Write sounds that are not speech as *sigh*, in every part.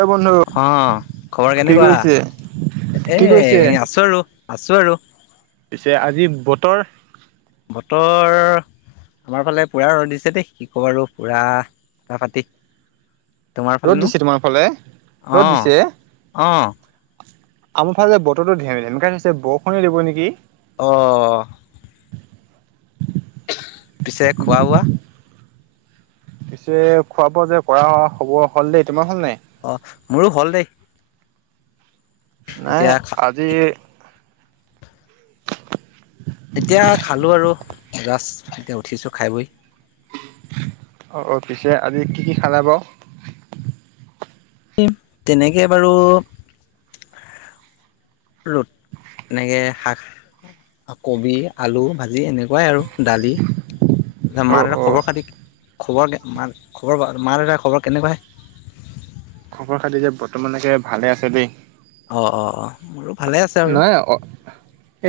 অই বন্ধু অ'! খবৰ কি কেনেকুৱা? কৰিছে? এ, কি কৰিছে? আছোঁ আৰু। আছোঁ আৰু। পিছে আজি বতৰ? বতৰ আমাৰ ফালে, পূৰা ৰ'দ দিছে দেই! কি ক'বা আৰু, - পূৰা ফাটা-ফাটি। ৰ'দ দিছে তোমাৰ ফালে, অ ৰ'দ দিছে? অ আমাৰ ফালে, বতৰটো *unintelligible* ধেমেকই থেছে, বৰষুণে দিব নেকি! অ'! পিছে, খোৱা-বোৱা? পিছে, খোৱা-বোৱা যে কৰা হ'ব, হ'ল দেই। তোমাৰ হ'ল নাই? অ'! মোৰো হ'ল দেই। নাই, এতিয়া আজি *unintelligible* এতিয়া খালোঁ আৰু যাষ্ট। এতিয়া, উঠিছোঁ খাই- বৈ। অ' অ'! পিছে, আজি কি কি খালা বাৰু? *unintelligible* তেনেকে বাৰু *unintelligible* এনেকে শাক, কবি, আলু ভাজি এনে কোৱাই আৰু দালি। *unintelligible* মা- অ' দেউতাৰ অ' খবৰ-খাতি খবৰ, *unintelligible* খবৰ, মা-দেউতাৰ খবৰ কেনেকুৱা? খবৰ-খাতি যে, বৰ্তমানলৈকে ভালে আছে, দেই। অ' অ' অ'! মোৰো ভালে আছে। আৰু নহয়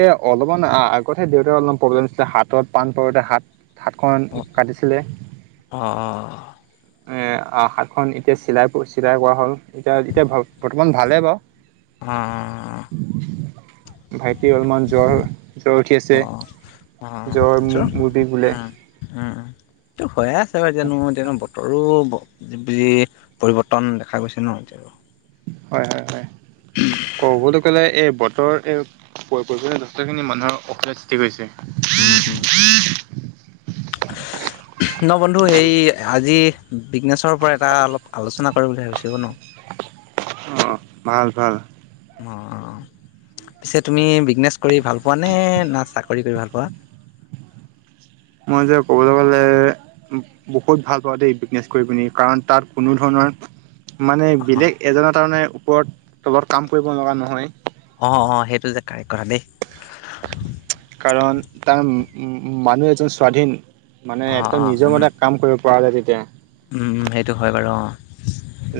এ, অলপমান আগতহে, দেউতাৰ অলপমান প্ৰব্লেম আছিলে, হাতত পাণ পৰোঁতে, হাত হাতখন কাটিছিলে। অ' অ' অ'! এ, হাতখন এতিয়া চিলাই, চিলাই কৰা হ'ল। এতিয়া, এতিয়া বৰ্তমান ভালে বাৰু। উম, উম, উম। *unintelligible* ভাইটি অলপমান জ্বৰ, জ্বৰ উঠি অ', আছে। অ', অ জ্বৰ, চ মূৰ বিষ বোলে। উম উম, এইটো হৈয়ে আছে, *unintelligible* এতিয়ানো, বতৰো যি, পৰিৱৰ্তন দেখা গৈছে ন'! এতিয়া আৰু। হয়, হয়, হয়! ক'বলৈ গ'লে, এই বতৰ এ, পৰি *unintelligible* যথেষ্টখিনি মানুহৰ অসুবিধা সৃষ্টি কৰিছে। উম, উম! *unintelligible* ন' বন্ধু সেই, আজি বিজনেছৰ পৰা, এটা অলপ আলোচনা কৰিম বুলি ভাবিছোঁ ক' ন'? অ' অ'! ভাল-ভাল। অ'! পিছে তুমি, বিজনেছ কৰি ভাল পোৱা নে, না চাকৰি কৰি ভাল পোৱা? মই যে ক'বলৈ গ'লে বহুত ভাল পাওঁ দেই বিজনেছ কৰি পিনি কাৰণ তাত কোনো ধৰণৰ মানে অ', বেলেগ এজনৰ তাৰ মানে ওপৰত তলত কাম কৰিব লগা নহয় অঁ অঁ সেইটো যে কাৰেক্ট কথা দেই কাৰণ তাৰ মানুহ এজন স্বাধীন মানে অ', একদম অ', নিজৰ উম, মতে কাম কৰিব পৰা যায় তেতিয়া উম সেইটো হয় বাৰু অঁ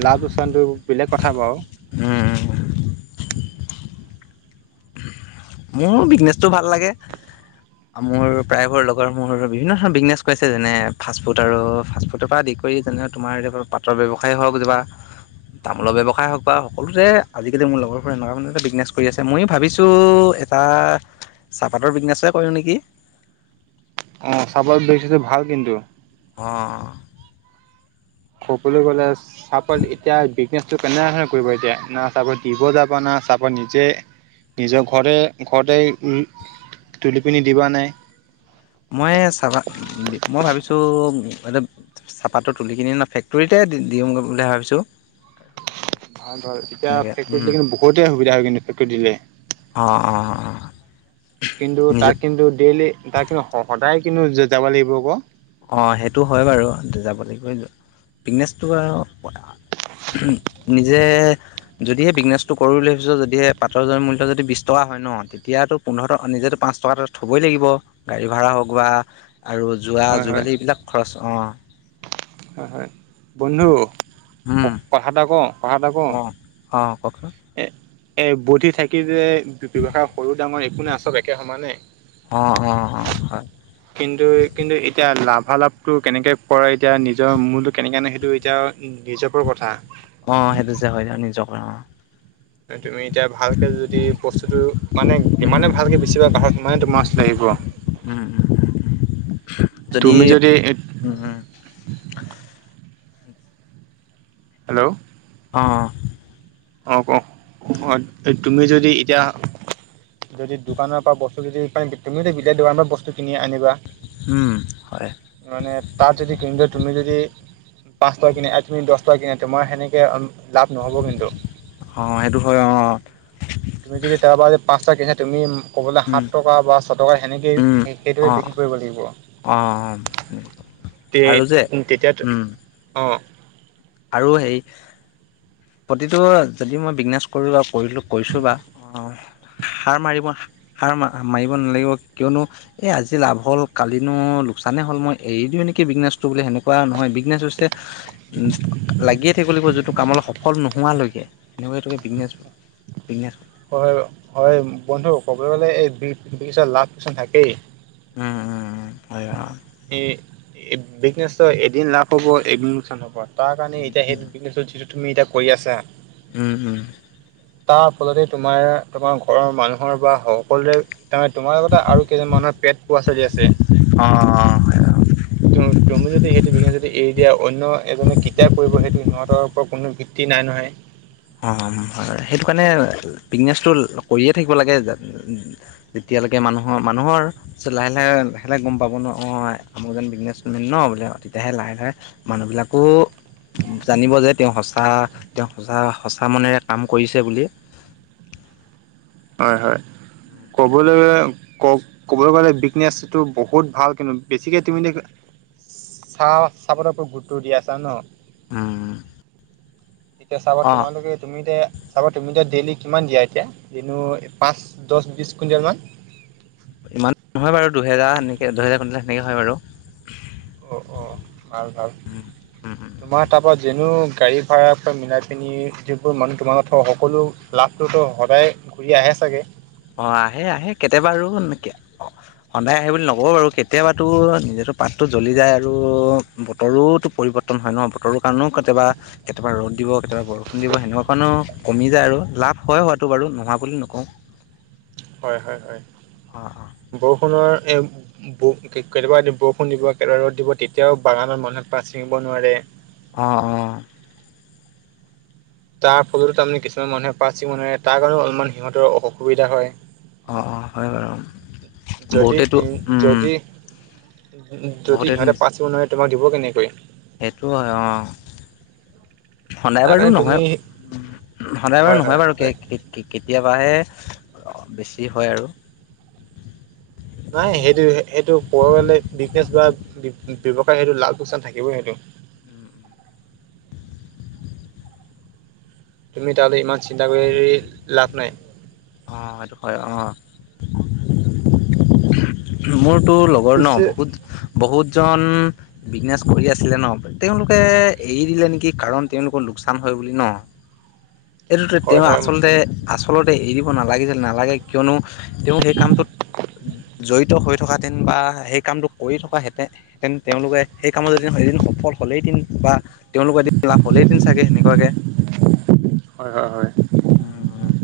লাভ লোকচানটো বেলেগ কথা বাৰু উম উম মোৰ বিজনেচটো ভাল লাগে মোৰ প্ৰায়বোৰৰ লগৰ মোৰ বিভিন্ন ধৰণৰ বিজনেছ কৰিছে যেনে ফাষ্ট ফুড আৰু ফাষ্ট ফুডৰ পা আদি কৰি আদি কৰি যেনে তোমাৰ এ পাতৰ ব্যৱসায় হওক কিবা তামোলৰ ব্যৱসায় হওক বা সকলোতে আজিকালি মোৰ লগৰবোৰে এনেকুৱা মানতে বিজনেছ কৰি আছে মইও ভাবিছোঁ এ এটা চাহপাতৰ বিজনেছে কৰো নিকি অঁ চাহ পাতৰ বিজনেজটো ভাল কিন্তু অ সকলো কলেজ চাহপাত এতিয়া বিজনেচটো কেনেকা ধৰণে কৰিব এতিয়া না চাহপাত দিব যাবা না চাহপাত নিজে নিজৰ ঘৰতে ঘৰতে উম তুলি পিনি দিবা নে মই চাবা মই ভাবিছোঁ এ চাহপাতটো তুলি কিনি ন ফেক্টৰীতে দি দিওঁগে বুলি ভাবিছোঁ ভাল ধৰ এতিয়া এনেকৈ ফেক্টৰিত দিলে কিন্তু বহুতে সুবিধা হয় কিন্তু ফেক্টৰীত দি দিলে অ অ কিন্তু তাক কিন্তু ডেইলি তাক কিন্তু স সদায় কিন্তু যা যাব লাগিব ক অঁ সেইটো হয় বাৰু যাব লাগিব কিন্তু বিনেছটো আও নিজে যদিহে বিজনেছটো কৰো বুলি ভাবিছ যদিহে পাতৰ জ মূল্য যদি বিছ টকা হয় ন এতিয়াতো পোন্ধৰ টকা নিজেতো পাঁচ টকা থ'বই লাগিব গাড়ী ভাড়া হওক বা আৰু যোৱা হয় হয় যোগালী এইবিলাক খৰচ অঁ হয় হয় বন্ধু ক উম কথা এটা কওঁ কথা এটা কওঁ, অঁ অঁ কওকচোন এ এ বধি থাকি যে বে ব্যৱসায় সৰু ডাঙৰ একো নাই চব একে সমানেই অ অ অ হয়। কিন্তু কিন্তু এতিয়া লাভালাভটো কেনেকে কৰে এতিয়া নিজ নিজৰ মূলটো কেনেকে আনে সেইটো এতিয়া নিজৰ ওপৰত কথা। অ সেইটো যে হয় ন নিজ অ তুমি এতিয়া ভালকে যদি বস্তুটো মানে যিমানে উম ভালকে বেচিবা বাহত সিমানে তোমা মাছ লাগিব। উম উম উম তুমি যদি উম হেল্ল' অ অঁ ক অঁ তুমি যদি এতিয়া যদি দোকানৰ পা বস্তু যদি তুমি টো বেলেগ দোকানৰ পা বস্তু কিনি আনিবা। উম হয়। মানে তাত যদি কিনুতে তুমি যদি পাঁচ পাই কিনে তুমি দহ টকা কিনে তোমাৰ সেনেকে লাভ নহ'ব কিন্তু অ সেইটো হয় অ। তুমি যদি তাৰপৰা যদি পাঁচটা কিনে তুমি ক'বলে উম সাত টকা বা ছ টকা সেনেকেই সেইটোৱে বিক্ৰী কৰিব লাগিব। অ অ। তে তেতিয়াত অ আৰু সেই প্ৰতিটো যদি মই বিজনেছ কৰোঁ বা কৰিলোঁ কৰিছোঁ বা, অহ সাৰ মাৰিব সাৰ মাৰিব নালাগিব কিয়নো এই আজি লাভ হ'ল কালিনো লোকচানেই হ'ল মই এৰি দিওঁ নেকি বিজনেছটো বুলি সেনেকুৱা নহয়। বিজনেছ হৈছে উ লাগিয়ে থাকিব যোনটো কামল সফল নোহোৱালৈকে সেনেকুৱে বিজনেছ বিগনেছ হয় হয় বন্ধু ক'বলৈ গ'লে এই বিজনেছত লাভ লোকচান থাকেই। উম উম হয় বা আমি বিজনেছটো এদিন লাভ হ'ব, এদিন লোকচান হব। তাৰ কাৰণে এতিয়া সেইটো বিজনেছত যিটো তুমি এতিয়া কৰি আছা উম উম। তাৰ ফলতে তোমাৰ তোমাৰ ঘৰৰ মানুহৰ বা সকলোৱে তাৰমানে তোমাৰ লগতে আৰু কেইজন মানুহৰ পেট পোৱা চলি আছে। অ অ। ত তুমি যদি সেইটো বিজনেছ যদি এৰি দিয়া অন্য এজনে কিটিয়া কৰিব সেইটো সিহঁতৰ ওপৰত কোনো ভিত্তি নাই নহয়। অ হয়, সেইটো কাৰণে বিজনেছটো কৰিয়ে থাকিব লাগে। যেতিয়ালৈকে মানুহৰ মানুহৰ লাহ লাহে লাহ লাহে গম পাব ন অঁ আমু যেজন বিজনেছমেন ন বোলে তেতিয়াহে লাহে লাহে। মানুহবিলাকো জানিব যে তেওঁ সঁচা তেওঁ সঁচা সঁচা মনেৰে কাম কৰিছে বুলি। হয় হয় ক'বলে কওক ক'বলৈ গ'লে বিকনেছটো বহুত ভাল কিন্তু বেছিকে তুমি চাহ চাবলে ওপৰত গুৰুত্ব দিয়া আছা ন। উম। এতিয়া চাবা অ' তোমালোকে তুমি এতিয়া চাবা তুমি এতিয়া ডেইলি কিমান দিয়া এতিয়া? দিনো পাঁচ, দছ, বিছ কুইণ্টেলমান। ইমান নহয় বাৰু দুহেজাৰ সেনেকে দুহেজাৰ, তিনিহাজাৰ সেনেকে হয় বাৰু। অঁ অঁ ভাল ভাল। উম, উম উম তোমাৰ তাপা যেনো গাড়ী ভাড়াৰ পৰা মিলাই পিনি যিবোৰ মানুহ তোমাৰ লগত থ সকলো লাভটোতো সদায় ঘূৰি আহে চাগে? অ আহে আহে, কেতিয়াবা আৰু নেকে অ সদায় আহে বুলি নক'ব বাৰু কেতিয়াবাতো নিজেটো পাতটো জ্বলি যায় আৰু বতৰোটো পৰিব তন হয় ন, বতৰ কাৰণেও কেতিয়াবা কেতিয়াবা ৰ'দ দিব কেতিয়াবা বৰষুণ দিব সেনেকুৱা কাৰণেও কমি যায় আৰু লাভ হয় হোৱাটো বাৰু নোহোৱা বুলি নকওঁ। হয় হয় হয়। অ অ বৰষুণৰ এ *unintelligible* কেতিয়াবা বৰষুণ দিব কোবা ৰ'দ দিব তেতিয়াও বাগানত মানুহে পাত ছিঙিব নোৱাৰে। অ', অ'। তাৰ ফলতো তাৰমানে কিছুমান মানুহে পাচিব নোৱাৰে তাৰ কাৰণেও অলপমান সিহঁতৰ অসুবিধা হয়। অ', অ', হয়, হয়, হয় যদি বহুতেটো উম। যদি যদি বহুতেতো সিহঁতে নিচ পাত চিব নোৱাৰে তোমাক দিব কেনেকৈ। সেইটো হয় অ'। সদায় তাৰ বাৰু কাৰণে নহয়, তুমি সদায় হয় বাৰু নহয় হয় বাৰু কে হয় কে-কেতিয়াবাহে বেছি হয় আৰু। নাই সেইটো সেইটো *unintelligible* বিজনেচ বা ব্যৱসায় সেইটো লাল পচান থাকিবই সেইটো। অঁ তুমি তালৈ ইমান চিন্তা কৰি লাভ নাই। অ' সেইটো হয় অ' মোৰটো লগ *unintelligible* পিছে বহুত, বহুতজন বিজনেচ কৰি আছিলে ন' তেওঁলোকে এৰি দিলে নেকি, কাৰণ তেওঁলোকৰ লোকচান হয় বুলি ন'। এইটোতে হয় তেওঁ হয় আচলতে, আচলতে এৰি দিব নালাগিছিল নালাগে কিয়নো তেওঁ সেই কামটোত, জড়িত হৈ থকাহেঁতেন বা সেই কামটো কৰি থকাহেঁতেন তেন তেওঁলোকে সেই কামত যদি এইদিন সফল হ'লে সেইদিন বা তেওঁলোক এদিন লাভ হ'লে দিন চাগে সেনেকুৱা লাগে, হয় হয় হয় উম, উম।